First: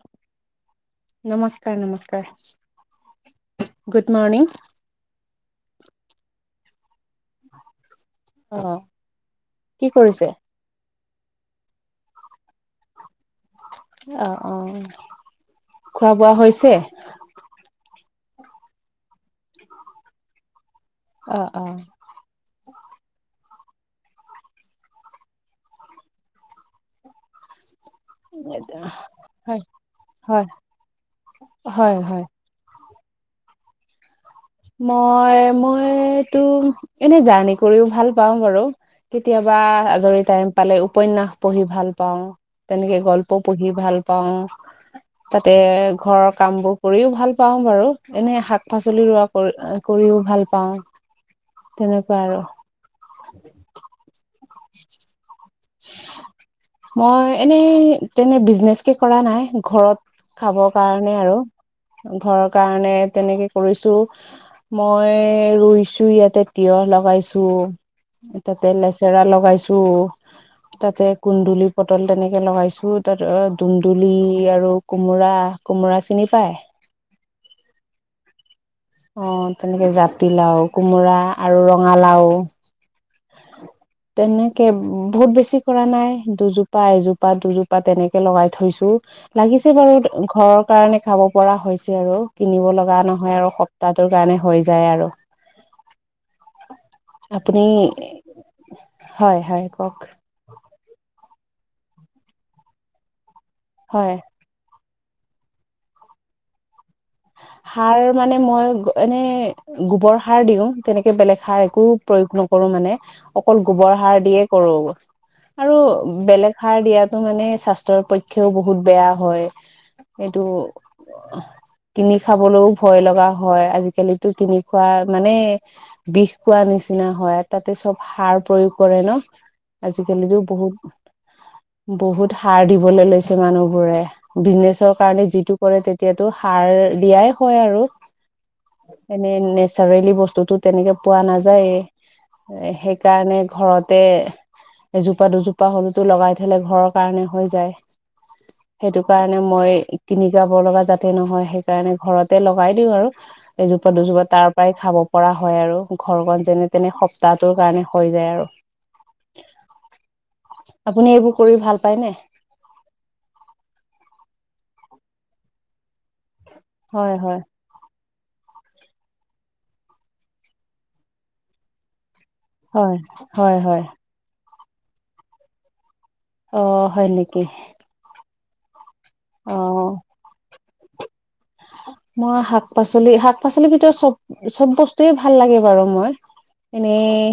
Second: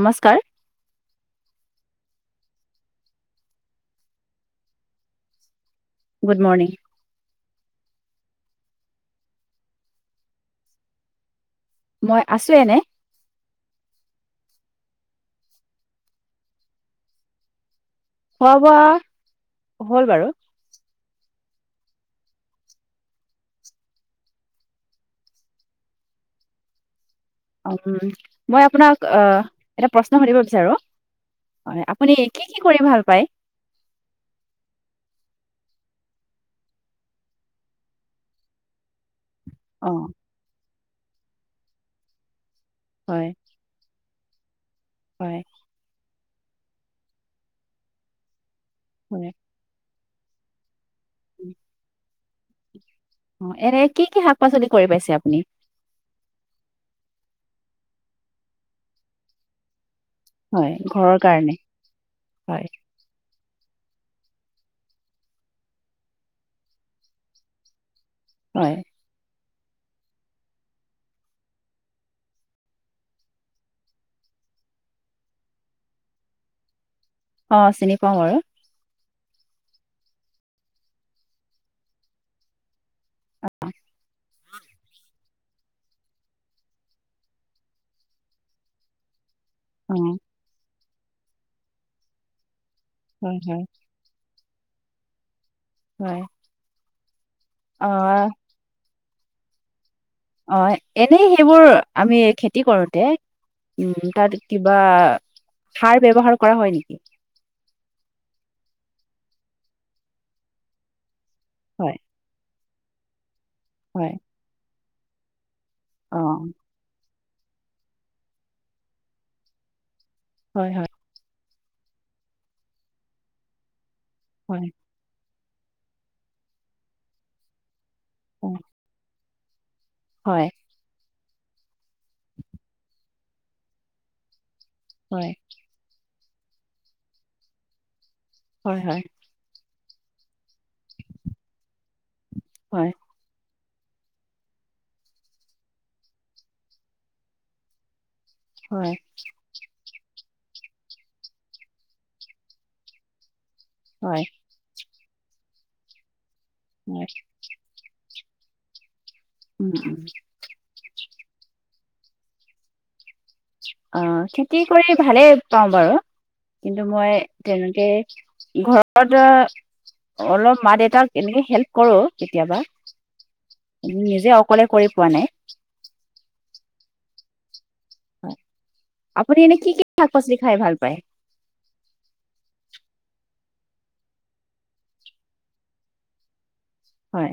নমস্কাৰ নমস্কাৰ নমস্কাৰ! Good morning! Good morning! অহ' কি কৰিছে? [unintelligible] আছো এনেই। অ' অ' খোৱা-বোৱা হৈছে? খোৱা-বোৱা হ'ল বাৰু। অহ' অহ'। মই আপোনাক হয় এটা প্ৰশ্ন সুধিব হয় বিচাৰো। অ' হয় আপুনি হয় কি কি কৰি ভাল পায়? মই মইতো এনে জাৰ্ণি কৰিও ভাল পাওঁ বাৰু। কেতিয়াবা অ আজৰি টাইম পালে উপন্যাস পঢ়ি ভাল পাও, তেনেকে হয় গল্প পঢ়ি ভাল পা পাওঁ, হয় তাতে ঘৰৰ কাম বোৰ কৰিও ভাল পাওঁ বাৰু। এনে শাক পাচলি ৰুৱা। হয় কৰিও ভাল পাওঁ, তেনেকুৱা আৰু। অ' এনে কি কি শাক-পাচলি কৰি পাইছে আপুনি? মই এনেই তেনে বিজনেচকে কৰা নাই। ঘৰত খাব হয় কাৰণে ঘৰৰ আৰু ঘৰৰ হয় কাৰণে তেনেকে। কৰিছো, মই ৰুইছো ইয়াতে তিয়হ লগাইছো, এ তাতে হয় লেচেৰা লগাইছো। তাতে কুন্দুলি, পটল তেনেকে লগাইছো। তাত দুন্দুলি আৰু কোমোৰা। কোমোৰা চিনি পায়? অ, চিনি পাও বাৰু। অ, তেনেকে জাতিলাও, কোমোৰা আৰু ৰঙালাও তেনেকে বহুত বেছি কৰা নাই দুজোপা, এজোপা, দুজোপা তেনেকে লগাই থৈছো লাগিছে অ বাৰু ঘৰৰ কাৰণে খাব পৰা হৈছে আৰু কিনিব লগ লগা হয় নহয় আৰু হয় সপ্তাহটোৰ কাৰণে হৈ যায় আৰু। হয় অ, হয়-হয় কওক? অ, এনেই সেইবোৰ আমি খেতি কৰোতে উম, হয় তাত কিবা [unintelligible] সাৰ ব্যৱহাৰ কৰা হয় নেকি? সাৰ মানে মই এনে গোবৰ সাৰ দিওঁ তেনেক এ বেলেগ সাৰ একো হয় প্ৰয়োগ নকৰো মানে অকল গোবৰ হয় সাৰ দিয়ে কৰো। আৰু অ বেলেগ সাৰ দিয়াতো মানে স্বাস্থ্যৰ পক্ষেও বহুত বেয়া হয়। এইটো হয় হয় কিনি খাবলৈও ভয় লগা হয় আজি আজিকেলিটো কিনি হয় খোৱা মানে বিষ খোৱা নিচিনা হয় তাতে চব সাৰ অ, প্ৰয়োগ কৰে ন' হয় আজিকালিটো বহুত বহুত সাৰ দিবলৈ লৈছে মানুহবোৰে বিজনেচৰ কাৰণে হয়, যিটো কৰে তে এতিয়াতো সাৰ দিয়াই হয় আৰু হয়, হয়, এনে নেচাৰেলি বস্তুটোত তেনেকে পোৱা নাযায়েই এই হয়, সেইকাৰণে ঘৰতে এজোপা-দুজোপা হলেতো লগাই থলে ঘৰৰ কাৰণে হৈ যায়। হয়, সেইটো কাৰণে মই কিনি গাব লগা জাত তে নহয় সেইকাৰণে ঘৰতে লগাই দিওঁ আৰু এজোপা হয়, -দুজোপা তাৰ পৰাই খাব পৰা হয় আৰু ঘৰখন যেনে তেনে হয়, সপ্তাহটোৰ কাৰণে হৈ যায় আৰু। উম, উম। আপুনি এইবোৰ কৰি ভাল পায় নে? অ', খেতি কৰি ভালেই পাওঁ বাৰু কিন্তু হয় মই হয় তেনেকে ঘৰত, অলপ মা দেউতাক এনেকে হেল্প কৰো। কেতিয়াবা, হয় হয় হয় নিজে অকলে কৰি পোৱা নাই। অ', হয় নেকি? হয়, আপুনি অ এনে কি কি শাক পাচলি খাই ভাল পায়? [unintelligible] মই শাক পাচলি, শাক পাচলিৰ ভিতৰত চব-চব বস্তুয়ে ভাল লাগে বাৰু মই। এনে হয়,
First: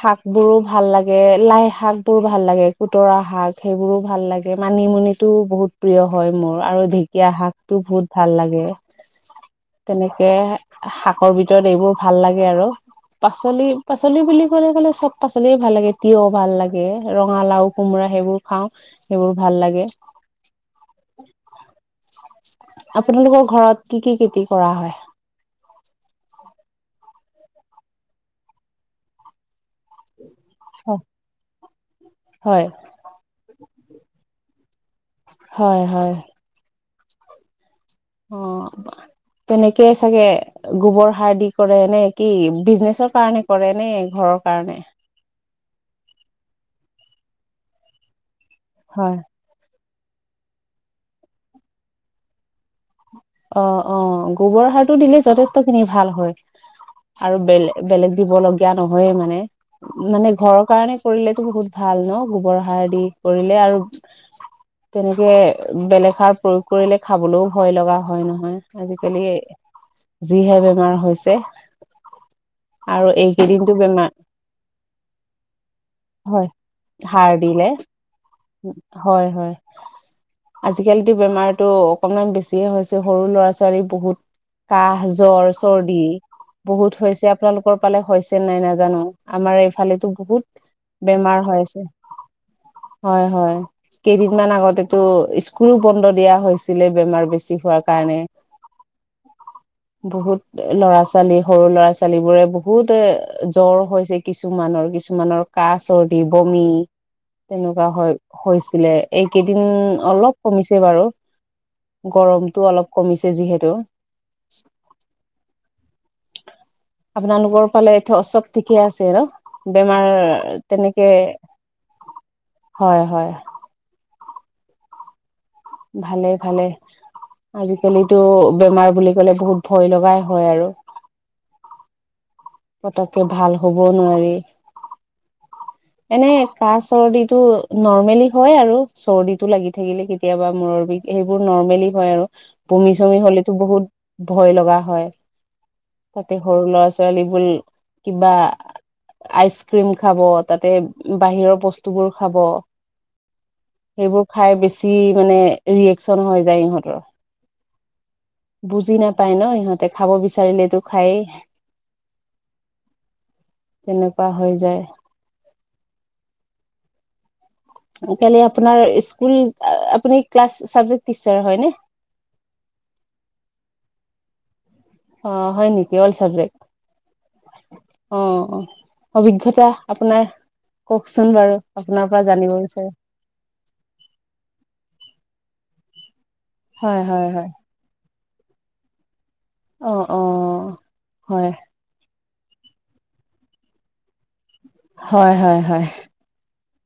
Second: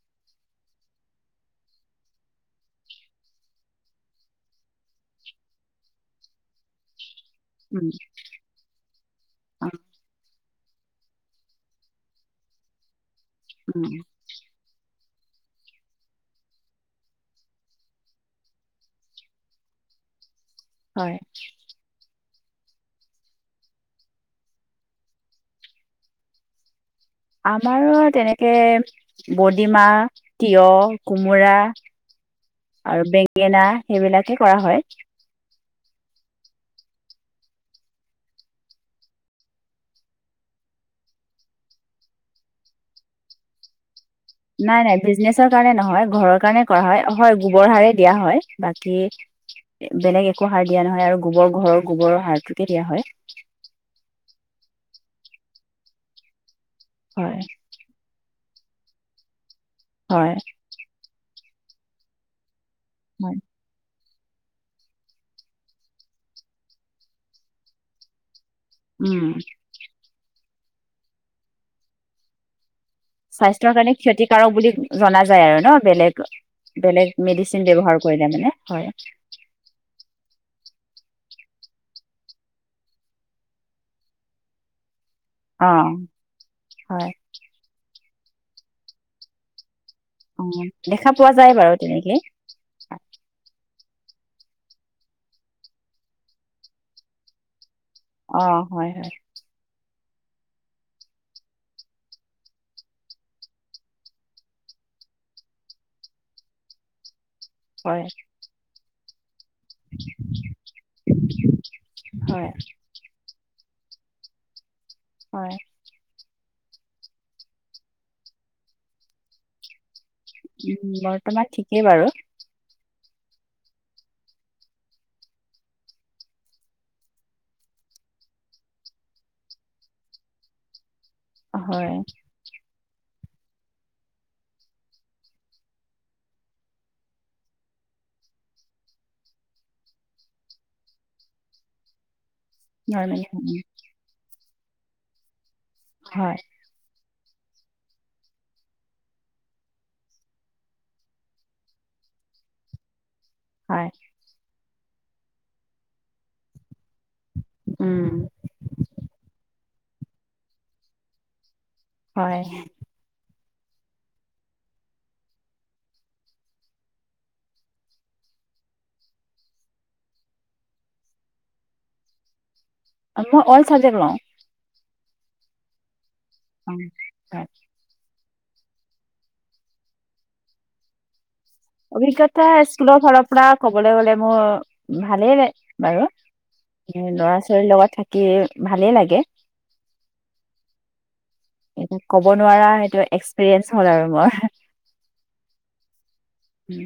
শাক বোৰো ভাল লাগে, লাই শাক বোৰো ভাল লাগে, কুতৰা শাক সেইবোৰো ভাল লাগে ম মানিমুনিটো বহুত প্ৰিয় হয় মোৰ, আৰু ঢেঁকীয়া শা টো উম, বহুত ভাল লাগে, অ', তেনেকে শাকৰ ভিতৰত এইবোৰ ভাল লাগে আৰু। উম, পাচলি-পাচলি বুলি ক'লে-ক'লে চব পাচলিয়ে ভাল লাগে, তিয়হ ভাল লাগে, ৰঙালাও, কোমোৰা সেইবোৰ খাওঁ, সেইবোৰ ভাল লাগে। [inaudible] হয়। আপোনালোকৰ ঘৰত কি কি খেতি কৰা হয়? আমাৰ তেনেকে বডিমাহ তিয়হ, কোমোৰা হয় আৰু বেঙেনা সেইবিলাকে কৰা হয়। হয়, হয়। অ'। তেনেকে চাগে গোবৰ সাৰ দি কৰে নে কি? বিজনেচৰ কাৰণে কৰে নে? ঘৰৰ কাৰণে নাই নাই, বিজনেচৰ কাৰণে নহয় ঘৰৰ কাৰণে কৰা হয়, হয় গোবৰ সাৰেই দিয়া হয়। হয় বাকী, বেলেগ একো সাৰ দিয়া নহয় আৰু গোবৰ ঘৰৰ গোবৰৰ সাৰটোকে দিয়া হয়। টো দিলে যথেষ্ট খিনি ভাল হয় আৰু হয় বেলে-বেলেগ দিব লগীয়া নহয়ে মানে। মানে হয় ঘৰৰ কাৰণে কৰিলেতো বহুত ভাল ন', গোবৰ সাৰ দি হয়। কৰিলে আৰু তেনেকে বেলেগ সাৰ প্ৰয়োগ কৰিলে খাবলৈও ভয় লগা হয় নহয়। আজিকালি উম যিহে বেমাৰ হৈছে। আৰু এইকেইদিনতো স্বাস্থ্যৰ কাৰণে বেমাৰ ক্ষতিকাৰক বুলি জনা যায় আৰু ন' বেলেগ হয় বেলেগ সাৰ দিলে মেডিচিন ব্যৱহাৰ কৰিলেম হয় হয়, আজিকালিতো বেমাৰত [unintelligible] অকনমান বেছিয়ে হৈছে, সৰু ল'ৰা ছোৱালী বহুত কাহ জ্বৰ, অ চৰ্দি বহুত হয়। হৈছে আপোনালোকৰ পালে হৈছে নাই নাজানো, আমাৰ ফালেতো অ বহুত দেখা পোৱা বেমাৰ যায় হৈ বাৰু আছে। তেনেকেই হয় হয়, কেইদিনমান আগতেটো স্কুলো বন্ধ দিয়া হৈছিলে বেমাৰ বেছি হোৱাৰ কাৰণে অ', হয় হয়। বহুত ল'ৰা ছোৱালী, সৰু ল'ৰা ছোৱালী বোৰে বহুত জ্বৰ হৈছে কিছুমানৰ কিছুমানৰ কাঁ চৰ্দি, বমি তেনেকুৱা হয় হৈ-হৈছিলে। কেইদিন অলপ কমিছে বাৰু, হয় গৰমটো অলপ কমিছ যিহেতু হয়। আপোনালোকৰ ফালে এইটোয়া অচব ঠিকে আছে আৰু, আমাৰ উম তেনেকে, বৰ্তমান ঠিকেই বাৰু। হয় হয়। ভালে ভালে, আজিকালিতো বেমাৰ বুলি ক'লে বহুত ভয় লগাই হয় আৰু হয়। কতকে ভাল হব নোৱাৰি। এনে কাহ চৰ্দিটো নৰ্মেলি হয় আৰু চৰ্দিটো লাগি থাকিলে কেতিয়াবা মূৰৰ বি সেইবোৰ নৰ্মেলি হয় আৰু বমি চমি নৰ্মেলি হ'লেতো বহুত ভয় লগা হয় তাতে হয় সৰু ল'ৰা ছোৱালী, ল কিবা, আইচক্ৰীম খাব তাতে বাহিৰৰ বস্তুবোৰ খাব হয়। সেইবোৰ খাই বেছি মানে ৰিয়েকচন হৈ যায় ইহঁতৰ উম বুজি নাপায় ন ইিহঁতে খাব বিচাৰিলেতো খায়েই হয় তেনেকুৱা হৈ যায় [unintelligible] [unintelligible] আ অল চাব্জেক্ট ল অ হয় নেকি অলচ অ ত অ অ অভিজ্ঞতা আপোনাৰ কওকচোন বাৰু আপোনাৰ পৰা অভিজ্ঞতা জানিব বিচাৰো স্কুলৰ ফালৰ পৰা কবলৈ গলে মোৰ ভালেই ল বাৰু হয়, হয়, ল'ৰা হয়। ছোৱালীৰ লগত থাকি ভালেই লাগে অ অ হয়! এ ক'ব নোৱাৰা সেইটো এক্সপিৰিয়েঞ্চ হ'ল আৰু মোৰ হয় হয় হয়! উম!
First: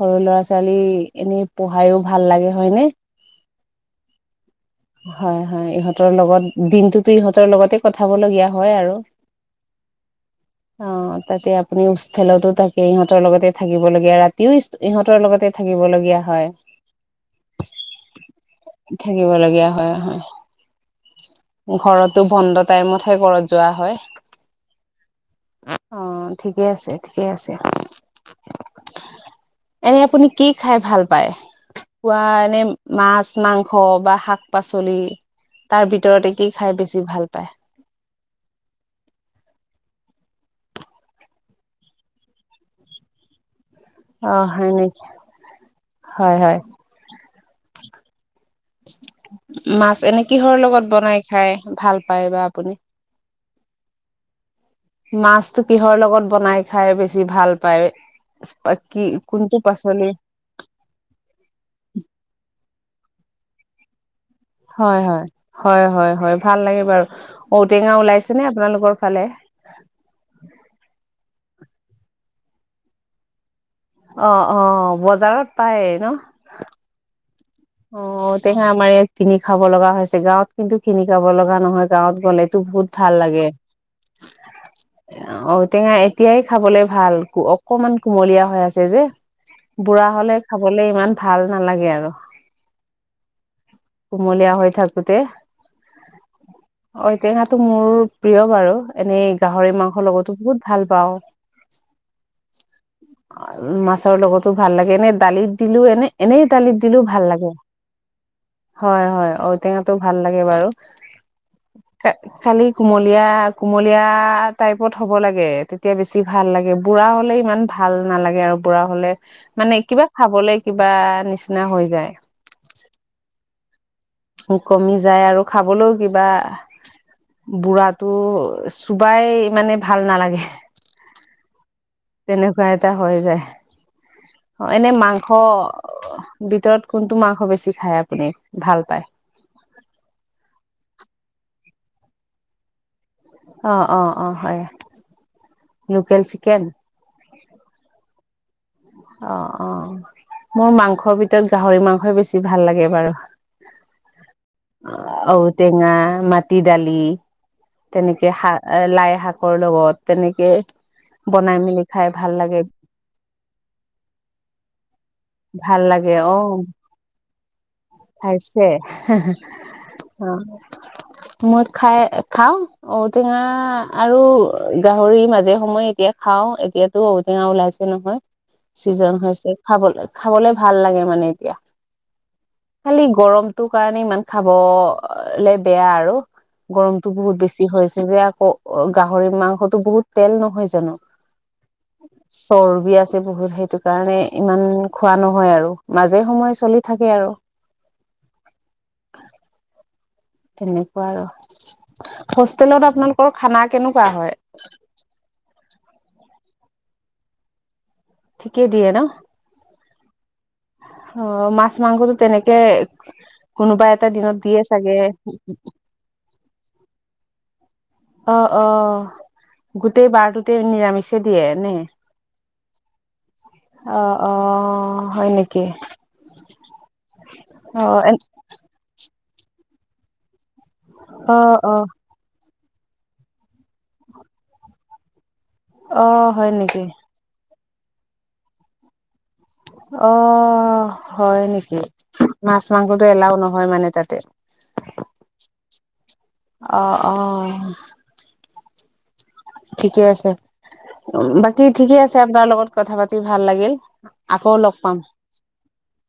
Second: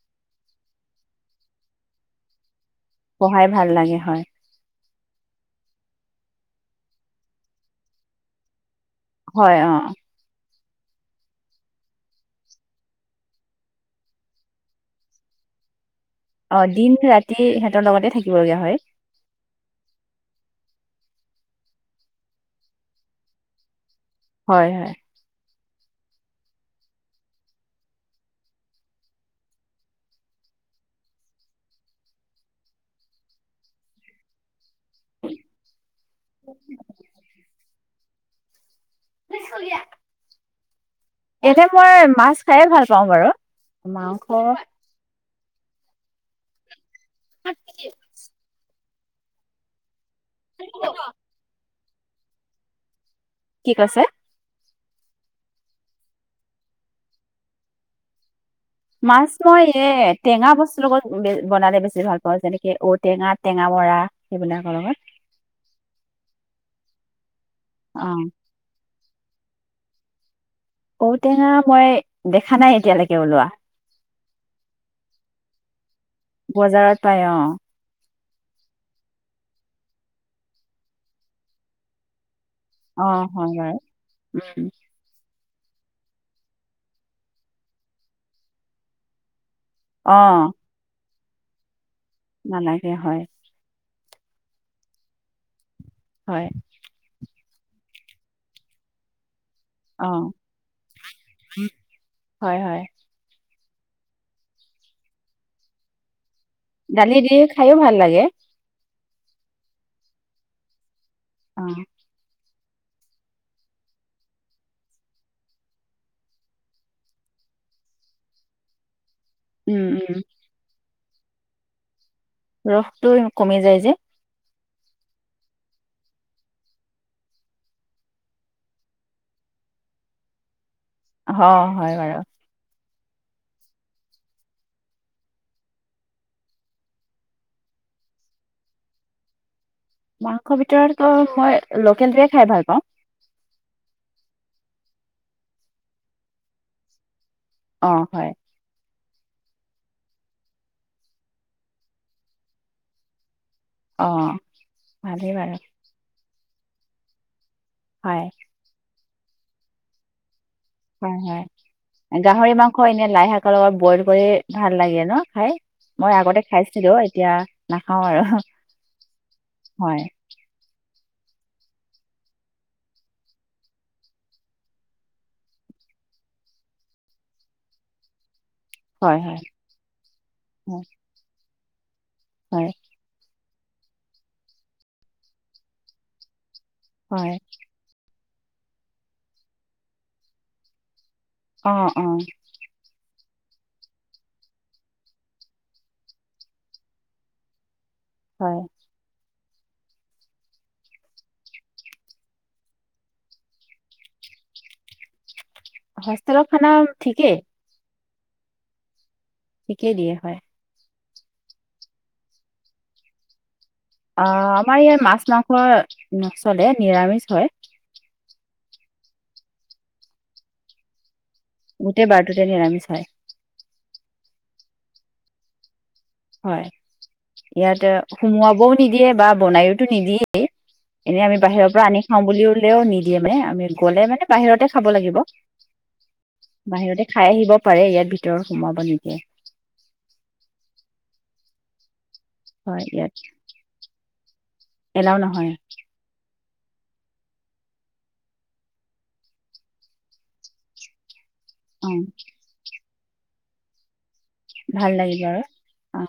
সৰু ল'ৰা ছোৱালী এনে পঢ়াইও ভাল লাগে হয়নে পঢ়াই ভাল লাগে হয়। হয় হয় ইহঁতৰ লগত দিনটোোতো ইহঁতৰ লগতে পঠাব লগগীয়া হয় আৰু হয় অ! অ তাতে আপুনি ষ্টেলতো থাকে ইহঁতৰ লগতে থাকিব লাগে ৰাতিও ইহঁতৰ লগতে থাকিবলগীয়া অ দিন ৰাতি সিহঁতৰ লগতে থাকিব লগগীয়া হয়, থাকিব লগীয়া হয়, ঘৰতো বন্ধ টাইমত হে ঘৰত যোৱা হয়। হয় হয় অ ঠিকে আছে ঠিকে আছে। এনে আপুনি কি খাই ভাল পায়? খোৱা এনে মাছ মাংস বা শাক শাক পাচলি তাৰ ভিতৰতে কি খাই বেছি ভাল পায়। [unintelligible] এতি মই মাছ খাইে ভাল পাওঁ বাৰু মাংস অ হয় নেক হয় হয়। আক মাছ এনে কিহৰ লগত বনাই খাই ভাল পায় বা আপুনি! কি কৈছে? মাছতটো কিহৰ লগত বনাই খাই বেছি ভাল পায়। কি মাছ কোনটো মই এ পাচলি? টেঙা বস্তুৰ লগত বনালে বেছি ভাল পাওঁ যেনেকে ত টেঙা টেঙা মৰা হয় হয় হয় হয় হয় ভাল লাগে বাৰু ঔটেঙা অ ওলাইছে নে আপোনালোকৰ ভালে ঔটেঙা মই দেখা নাই এতিয়ালৈকে ওলোৱা অ অ বজাৰত পায়। বজাৰত পাই অ অ তেহে আমাৰ ইয়াত কিনি খাব লগা হৈছে গাঁৱত কিন্তু কিনি খাব লগা নহয় গাঁৱত গ'লে। বহুত অ ভাল লাগে হয় বাৰু উম, অ টেঙা এতিয়াই খাবলৈ ভাল অকমান কুমলীয়া হৈ আছে যে বুঢ়া অ হলে খাবলে ইমান ভাল নালাগে আৰু নালাগে হয়। কুমলীয়া হৈ থাকোতে হয় টো মোৰ প্ৰিয় বাৰু এনেই গাহৰি মাংসৰ অ', লগতো বহুত ভাল পাওঁ। হয়, হয়। আৰু মাছৰ লগতো ভাল লাগে এনে দালিত দিলোঁ এনে এনেই দালিত দিলোঁ দালি ভাল দি লাগে। খায়ো ভাল লাগে। হয়, হয়, ঔটেঙাটো ভাল লাগে বাৰু, অ', খা-খালি কুমলীয়া, কুমলীয়া টাইপত হ'ব লাগে তেতিয়া বেছি ভাল লাগে বুঢ়া হ'লে ইমান ভাল ভাল নালাগে আৰু বুঢ়া হ'লে মানে উম, কিবা উম, খাবলে কিবা নিচিনা হৈ যায়। ৰসটো কমি যায় যে। কমি যায় আৰু খাবলৈও কিবা বুঢ়াটো চোবাই মানে ভাল নালাগে। অ', হয়। বাৰু, তেনেকুৱা এটা হয়ে যায়। অ', এনে মাংস ভিতৰত কোনটো মাংস বেছি খায় আপুনি ভাল পায়? [inaudible] মাংসৰ ভিতৰতো মই লোকেলটোৱে খাই ভাল পাওঁ। অ', অ', অ', হয়, লোকেল চিকেন? অ', হয়। অ', অ', মোৰ মাংসৰ ভিতৰত গাহৰি মাংসই বেছি ভাল লাগে বাৰু। অ', ভালেই বাৰু, ঔটেঙা, মাটি দালি। হয়। তেনেকে শাক এ লাই শাকৰ লগত তেনেকে হয়, হয়, বনাই মেলি খাই ভাল গাহৰি লাগে মাংস এনে লাইশাক লগত ব'ইল কৰি ভাল লাগে ন' খাই, ভাল মই লাগে অ আগতে খাইছিলো এতিয়া নাখাওঁ আৰু। খাইছে হয়, অ। মদ খাই খাও ঔটেঙা আৰু গাহৰি মাজে সময়ে এতিয়া খাও এতিয়াতো ঔটেঙা ওলাইছে নহয় চিজন হয়, হয়, হৈছে খাব খাবলে ভাল হয়, লাগে মানে এতিয়া। হয়। খালি গৰমটো কাৰণে ইমান খাবলে বেয়া আৰু গৰমটো হয়, বহুত বেছি হৈ হৈছে যে আকৌ গাহৰি মাংসতো বহুত তেল নহয় জানো অ', অ', চৰ্বি আছ ছে বহুত সেইটো কাৰণে ইমান খোৱা নহয় আৰু মাজে সময় চলি থাকে আৰু হয়। তেনেকুৱা আৰু হোষ্টেলত আপোনালোকৰ খানা কেনেকুৱা হয়? [inaudible] হোষ্টেলৰ খানা ঠিকেই ঠিকেই দিয়ে ন? ঠিকেই দিয়ে হয়। অ মাছ মাংসটো তেনেকে কোনোবা এটা দিনত আহ দিয়ে আমাৰ চাগে ইয়াত মাছ মাংস নচলে নিৰামিষ হয়। অ অ গোটেই বাৰটোতে নিৰামিষ দিয়ে নে গোটেই বাৰটোতে নিৰামিষ হয় অহ অহ হয় নেকি হয় ইয়াত অ সুমোৱাবও নিদিয়ে বা বনাইওতো নিদিয়েই এনে অ আমি বাহিৰৰ অ পৰা আনি খাওঁ বুললেও নিদিয়ে মানে আমি গলে মানে বাহিৰতে খাব লাগিব। অ হয় নেকি বাহিৰতে খাই আহিব পাৰে ইয়াত ভিতৰত সোমাব নিদিয়ে। অ হয় নেকি মাছ হয় মাংসটো ইয়াত এলাহও নহয় মানে তাতে। এলাও নহয় আহ আহ। ঠিকে আছে বাকী অ ঠিকে আছে আপোনাৰ লগত কথা পাতি ভাল লাগিল। আকৌ লগ ভাল পাম। লাগিব আৰু অ